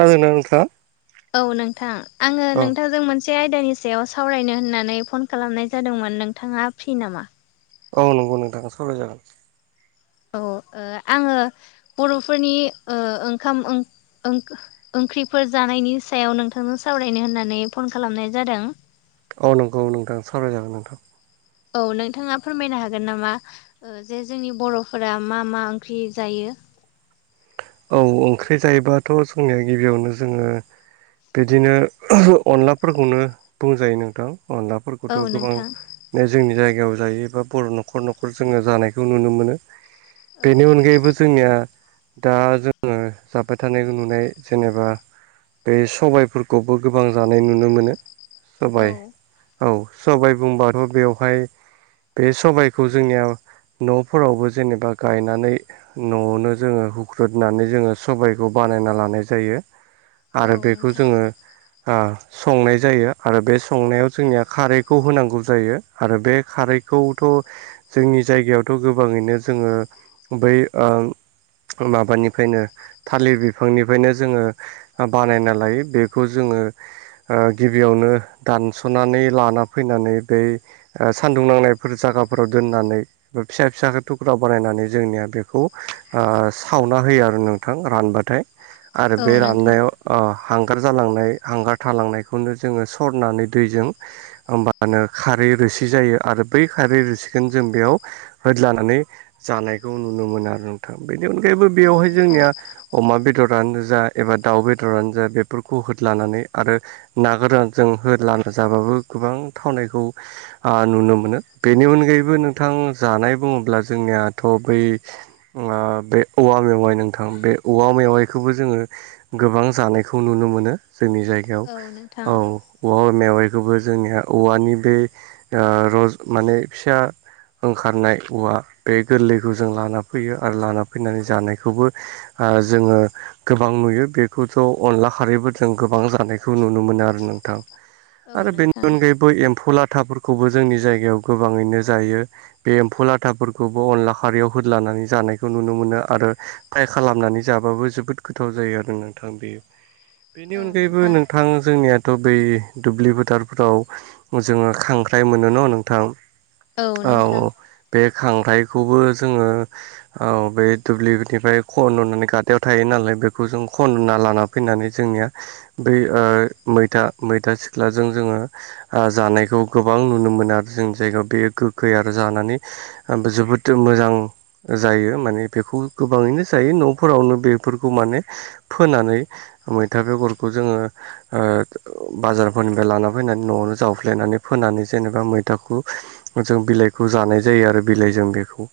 खोनादोंना नोंथाङा औ नोंथां आङो औ नोंथांजों मोनसे मोनसे आयदानि सायाव सावरायनो होननानै फन खालामनाय जादोंमोन नोंथाङा फ्रि नामा? औ नंगौ नोंथांगोन सावराय जागोन। औ आङो बर'फोरनि ओंखाम ओं ओं-ओंख्रिफोर जानायनि सायाव नोंथांजों सावरायनो होननानै फन खालामनाय जादों। औ नंगौ औ नोंथां सावराय जागोन नोंथां। औ नोंथाङा फोरमायनो हागोन नामा ओ जे जोंनि बर'फोरा मा मा ओंख्रि जायो। औ ओंख्रि जायोबाथ' जोंनिया गिबियावनो जोङो बिदिनो अनलाफोरखौनो बुंजायो नोंथां अनलाफोरखौ औ खौथ' नोंथां गोबां जोंनि जायगायाव जायो बा बर' न'खर न'खर जोङो जानायखौ नुनो मोनो। औ बेनि अनगायैबो जोंनिया दा जोङो जाबाय थानायखौ नुनाय जेनेबा बे सबायफोरखौबो गोबां जानाय नुनो मोनो औ सबाय औ सबाय बुंबाथ' बेवहाय बे सबाइखौ जोंनियाव न'फोरावबो जेनेबा गायनानै न'आवनो जोङो हुख्रुदनानै जोङो सबायखौ बानायना लानाय जायो औ आरो बेखौ नोंथां जोङो आ संनाय जायो आरो बे संनायाव जोंनिया खारैखौ होनांगौ जायो आरो बे खारैखौथ' जोंनि जायगायावथ' गोबाङैनो जोङो बै ओ माबानिफ्रायनो थालिर बिफांनिफ्रायनो जोङो आ बानायना लायो बेखौ जोङो ओ गिबियावनो दानस'नानै लाना फैनानै बै ओ सान्दुं नांनायफोर जायगाफोराव दोननानै फिसा फिसाखौ थुख्राव बानायनानै जोंनिया बेखौ आ सावना होयो आरो नोंथां रानबाथाय आरो औ बे नोंथां राननायाव आ‌ हांगार जालांनाय हांगार थालांनायखौनो जोङो सरनानै दैजों होमबानो खारै रोसि जायो आरो बै खारै रोसिखौनो जों बेयाव होदलानानै जानायखौ नुनो मोनो आरो नोंथां बेनि अनगायैबो औ बेयावहाय नोंथां जोंनिया। अमा बेदरानो जा एबा दाउ बेदरानो जा बेफोरखौ होद लानानै आरो ना गोरानजों होलाना जाबाबो गोबां थावनायखौ ओ नुनो मोनो बेनि अनगायैबो नोंथां जानाय बुङोब्ला जोंनियाथ' बै ओमङा बे औवा मेवाइ नोंथां बे औवा मेवाइखौबो जोङो गोबां जानायखौ नुनो मोनो जोंनि जायगायाव औ नोंथां औ औवा मेवाइखौबो जोंनिया औवानि बे ओ रज माने फिसा ओंखारनाय औवा बे गोरलैखौ जों लाना फैयो आरो लाना फैनानै जानायखौबो ओ जोङो गोबां नुयो बेखौथ' अनला खारैबो जों गोबां जानायखौ नुनो मोनो आरो नोंथां। औ आरो बेनि नोंथां अनगायैबो एम्फौ लाथाफोरखौबो जोंनि जायगायाव गोबाङैनो जायो। बे एम्फौ लाथाफोरखौबो अनला खारैयाव होलानानै जानायखौ नुनो मोनो आरो फ्राय खालामनानै जाबाबो जोबोद गोथाव जायो आरो नोंथां बेयो। बेनि अनगायैबो नोंथां जोंनिया थ' बै दुब्लि फोथारफोराव जोङो खांख्राइ मोनो न' नोंथां। औ बे खांख्राइखौबो जोङो औ बे दुब्लिनिफ्राय खनुनानै गदायाव थायो नालाय बेखौ जों खनुना लाना फैनानै जोंनिया बै ओ मैथा मैथा सिख्लाजों जोङो जानायखौ गोबां नुनो मोनो आरो जोंनि जायगायाव बेयो गोखै आरो जानानै ओब जोबोद मोजां जायो माने बेखौ गोबाङैनो जायो न'फोरावनो बेफोरखौ माने फोनानै मैथा बेगरखौ जोङो ओ बाजारफोरनिफ्राय लाना फैनानै न'आवनो जावफ्लेनानै फोनानै जेनेबा मैथाखौ जों बिलाइखौ जानाय जायो आरो बिलाइ जों बेखौ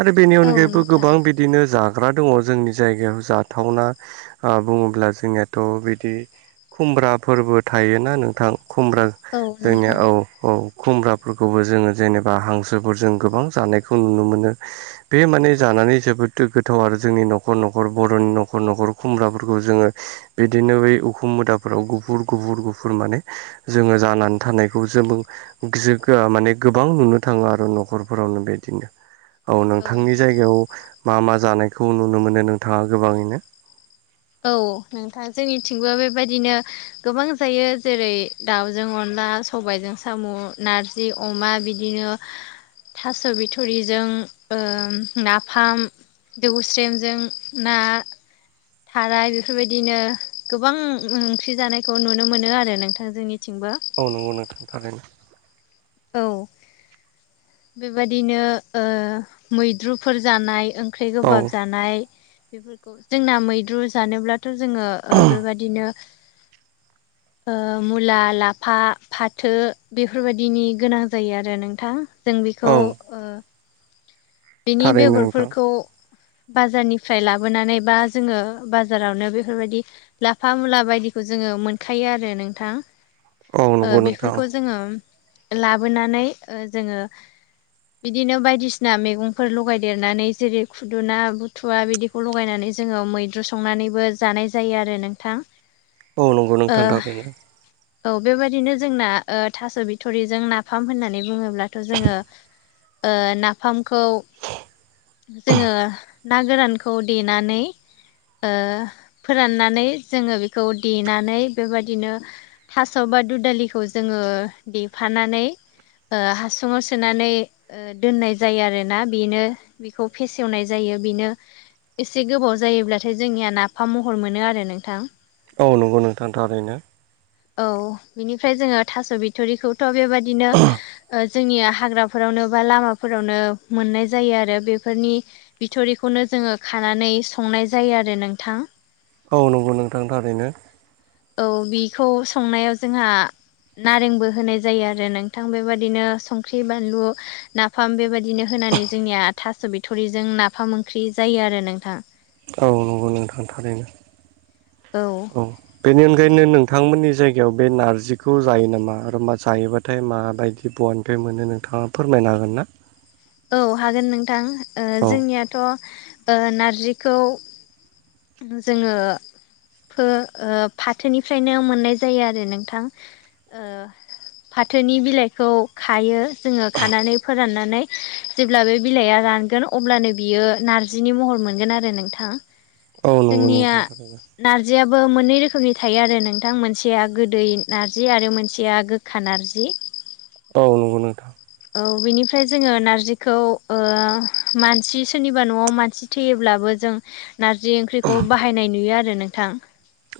आरो बेनि औ अनगायैबो नोंथां गोबां बिदिनो जाग्रा दङ जोंनि जायगायाव जाथावना। ओ बुङोब्ला जोंनिथ' बिदि खुम्ब्रा फोरबो थायोना नोंथां खुमब्रा औ जोंनिया नोंथां औ औ खुमब्राफोरखौबो जोङो जेनेबा हांसोफोरजों गोबां जानायखौ नुनो मोनो। बे माने जानानै जोबोदथ गोथाव आरो जोंनि न'खर न'खर बर'नि न'खर न'खर खुमब्राफोरखौ जोङो बिदिनो बै उखुम मोदाफोराव गुफुर गुफुर गुफुर माने जोङो जानानै थानायखौ जोब एसे गोबां नुनो थाङो आरो न'खरफोरावनो बेदिनो औ नोंथांनि जायगायाव मा मा जानायखौ नुनो मोनो नोंथाङा गोबाङैनो। औ नोंथां जोंनिथिंबो बेबायदिनो गोबां जायो जेरै दाउजों अनला सबायाइजों साम' नारज जि अमा बिदिनो थास' बिथुरिजों नाफाम। देवस्रेमजों ना। थाराय बेफोरबायदिनो गोबां ओंख्रि जानायखौ नुनो मोनो आरो नोंथां जोंनिथिंबो। औ नंगौ नोंथां। औ बेबाददिनो ओ मैद्रुफोर जानाय ओंख्रि औ गोबाब जानाय जोंना मैद्रु जानोब्ला थ' जोङो ओ बेबादिनो मुला लाफा फाथो बेफोरबायदिनि गोनां जायो आरो नोंथां जों औ बेखौ बिनि थारैनो नोंथां बेगरफोरखौ बाजारनिफ्राय लाबोनानै बा जोङो बाजारावनो बेफोरबायदि लाफा मुला बायदिखौ जोङो मोनखायो आरो नोंथां। औ नंगौ नोंथां बेफोरखौ जोङो लाबोनानै जोङो बिदिनो बायदिसिना मैगं फोर लगायदेरनानै जेरै खुदुना बुथुवा बिदिखौ लगायनानै जोङो मैद्रु संनानैबो जानाय जायो आरो नोंथां औ नंगौ ओ नोंथां थारैनो औ बेबायदिनो जोंना ओ थास' बिथ'रिजों नाफाम होननानै बुङोब्लाथ' जोङो ओ नाफामखौ जोङो ना गोरानखौ देनानै फोराननानै जोङो बेखौ देनानै बेबायदिनो थास' बा दु दालिखौ जोङो देफानानै ओ हासुङाव सोनानै दोननाय जायो आरो ना बेनो बेखौ फेसेवनाय जायो बेनो एसे गोबाव जायोब्लाथाय जोंनिया नाफाम महर मोनो आरो नोंथां औ नंगौ नोंथां ओरैनो औ बिनिफ्राय जोङो थास' बिथरिखौथ' बेबाददिनो ओ जोंनिया हाग्राफोरावनो बा लामाफोरावनो मोननाय जायो आरो बेफोरनि बिथ'रिखौनो जोङो खानानै संनाय जायो आरो नोंथां औ नंगौ नोंथांनि थाखायैनो औ बेखौ संनायाव जोंहा नारेंबो होनाय जायो आरो नोंथां बेबायादिनो संख्रि बानलु नाफाम बेबायदिनो होनानै जोंनिया थास' बिथरिजों नाफाम ओंख्रि जायो आरो नोंथां औ नंगौ नोंथां थारैनो औ बेनि अनगायैनो नों थांमोननि जायगायाव बे नारजिखौ जायो नामा आरोा जायोबाथाय माबायदि बहानिफ्राय मोनो नोंथाङा फोरमायनो हागोन ना? औ हागोन नोंथां औ जोंनियाथ' ओ नारजिखौ जोङो फो ओ फाथोनिफ्रायनो मोननाय जायो आरो नोंथां ओ फाथोनि बिलाइखौ खायो जोङो खानानै फोराननानै जेब्ला बे बिलाइया रानगोन अब्लानो बियो नारजिनि महर मोनगोन आरो नोंथां औ नंगौ जोंनिया नोंथां थारैनो नार्जियाबो मोननै रोखोमनि थायो आरो नोंथां मोनसेया गोदै नारजि आरो मोनसेया गोखा नारजि औ नंगौ नोंथां औ बेनिफ्राय जोङो नारजिखौ ओ मानसि सोरनिबा न'आव मानसि थैयोब्लाबो जों नारजि ओंख्रिखौ बाहायनाय नुयो आरो नोंथां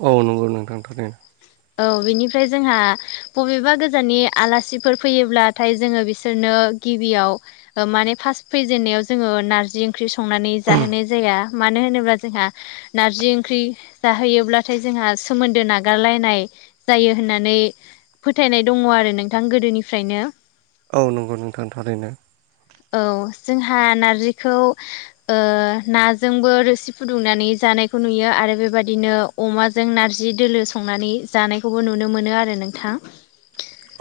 औ नंगौ नोंथां थारैनो औ बेनिफ्राय जोंहा बबेबा गोजाननि आलासिफोर फैयोब्लाथाय जोङो बिसोरनो गिबियाव ओ माने फास फैजेननायाव जोङो नारजि ओंख्रि संनानै जाहोनाय जाया मानो होनोब्ला जोंहा नारजि ओंख्रि जाहैयोब्लाथाय जोंहा सोमोन्दो नागारलायनाय जायो होननानै फोथायनाय दङ आरो नोंथां गोदोनिफ्रायनो औ नंगौ नोंथां थारैनो औ जोंहा नारजिखौ ओ नाजोंबो रोसि फुदुंनानै जानायखौ नुयो आरो बेबादिनो अ अमाजों नारजि दोलो संनानै जानायखौबो नुनो मोनो आरो नोंथां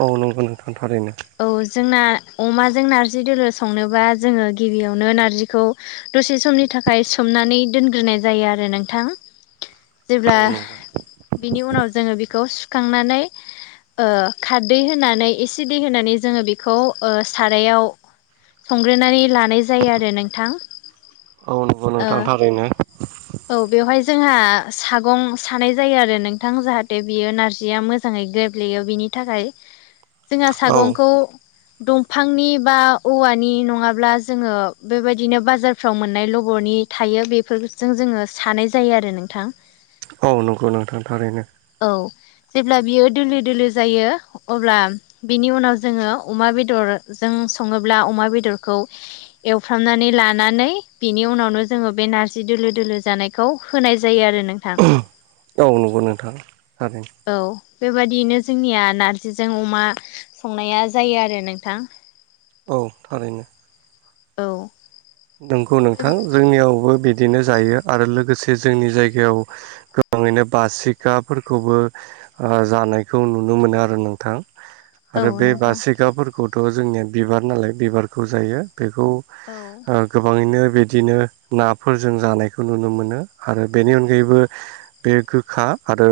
औ नंगौ नोंथां थारैनो औ जोंना अमाजों नारजि दोलो संनोबा जोङो गिबियावनो नारजिखौ दसे समनि थाखाय सोमनानै दोनग्रोनाय जायो आरो नोंथां औ जेब्ला नंगौ बिनि उनाव जोङो बेखौ सुखांनानै ओ खारदै होनानै एसे दै होनानै जोङो बेखौ ओ सारायाव संग्रोनानै लानाय जायो आरो नोंथां औ नंगौ ओ नोंथां थारैनो औ बेवहाय जोंहा सागं सानाय जायो आरो नोंथां। जाहाथे बियो नारजिया मोज मोजाङै गेब्लेयो बिनि थाखाय जोंहा सागंखौ दंफांनि बा औवानि नङाब्ला जोङो बेबायदिनो बाजारफ्राव मोननाय लबरनि थायो बेफोरजों जोङो सानाय जायो आरो नोंथां। औ नंगौ नोंथां थारैनो। औ जेब्ला बियो दोलो दोलो जायो अब्ला बिनि उनाव जोङो अमा बेदरजों सङोब्ला अमा बेदरखौ एवफ्रामनानै लानानै बिनि उनावनो जोङो बे नारजि दोलो दोलो जानायखौ खौ होनाय जायो आरो नोंथां। औ नंगौ नोंथां थारैनो। औ बेबादियैनो जोंनिया नारजिजों अमा संनाया जायो आरो नोंथां। औ थारैनो। औ। नोंगौ नोंथां जोंनियावबो बिदिनो जायो आरो लोगोसे जोंनि जायगायाव गोबाङैनो बासिखाफोरखौबो ओ जानायखौ नुनो मोनो आरो नोंथां। औ आरो बे नोंथां बासिखाफोरखौथ' जोंनिया बिबार नालाय बिबारखौ जायो बेखौ औ। गोबाङैनो बिदिनो नाफोर जों जानायखौ नुनो मोनो आरो बेनि अनगायैबो बे गोखा आरो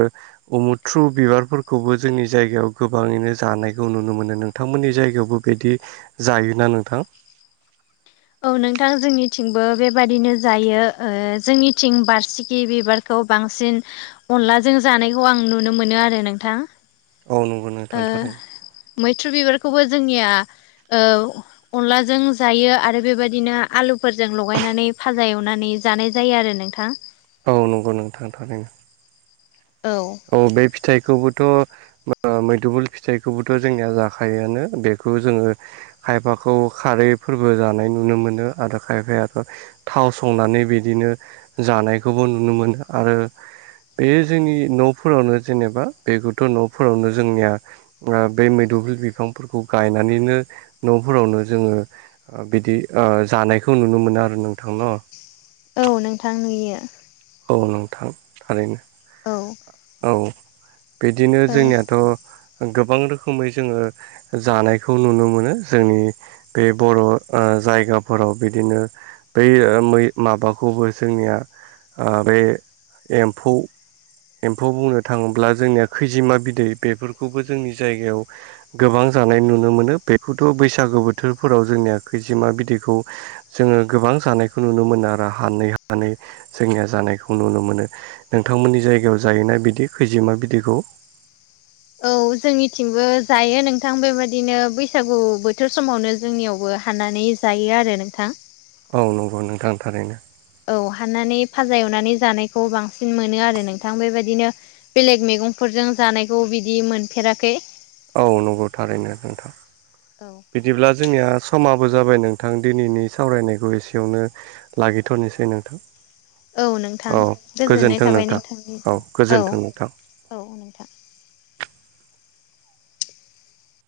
अ मुथ्रु बिबारफोरखौबो जोंनि जायगायाव गोबाङैनो जानायखौ नुनो मोनो नों नोंथांमोननि जायगायावबो बिदि जायोना नोंथां? औ नोंथां जोंनिथिंबो बेबादिनो जायो। ओ जोंनिथिं बारसिखि बिबारख खौ बांसिन अनलाजों जानायखौ आं नुनो मोनो आरो नोंथां। औ नंगौ ओ नोंथां थांरैनो। मैथ्रु बिबारखौबो जोंनिया ओ अनलाजों ओ जायो आरो बेबायदिनो आलुफोरजों लगायनानै भाजा एवनानै जानाय जायो आरो नोंथां। औ नंगौ नों थारैनो। औ। औ बे फिथाइखौबोथ ओ मैदुफुल फिथाइखौबोथ जोंनिया जाखायोआनो बेखौ जोङो खायफाखौ खारै फोरबो जानाय नुनो मोनो आरो खायफायाथ' थाव संनानै बिदिनो जानायखौबो नुनो मोनो आरो बे जोंनि न'फोरावनो जेनेबा बे गथ' न'फोरावनो जोंनिया फोरा बे मैदफल बिफांफोरखौ गायनानैनो न'फोरावनो जोङो बिदि ओ जानायखौ नुनो मोनो आरो नोंथांनाव। औ नोंथां नुयो। औ नोंथां थारैनो। औ। औ बिदिनो ओ जोंनियाथ' गोबां रोखोमै जोङो जानायखौ नुनो मोनो जोंनि बे बर' ओ जायगाफोराव बिदिनो बै ओ मै माबाखौबो जोंनिया ओ बे एम्फौ एम्फौ बुंनो थाङोब्ला जोंनिया खैजिमा बिदै बेफोरखौबो जोंनि जायगायाव गोबां जानाय नुनो मोनो। बेखौथ' बैसागो बोथोरफोराव जोंनिया खैजिमा बिदैखौ जोङो गोबां जानायखौ नुनो मोनो आरो हानै हानै। जोंनिया जानायखौ नुनो मोनो। नोंथांमोननि जायगायाव जायोना बिदि खैजेमा बिदैखौ? औ जोंनिथिंबो जायो नोंथां। बेबादिनो बैसागु बोथोर समावनो जोंनियावबो फाननानै जायो आरो नोंथां। औ नंगौ नोंथांथारैनो। औ हाननानै फाजा एवनानै जानायखौ बांसिन मोनो आरो नोंथां बेबायदिनो बेलेग मैगंफोरजों जानायखौ बिदि मोनफेराखै औ नंगौ थारैनो नोंथां। औ बिदिब्ला जोंनिया समाबो जाबाय नोंथां दिनैनि सावरायनायखौ एसेयावनो लागैथ'नोसै नोंथां। औ नोंथां औ गोजोननाय गोजोन्थों थाबाय नोंथां औ नोंथांनिसिम औ गोजोन्थों नोंथां औ नोंथां।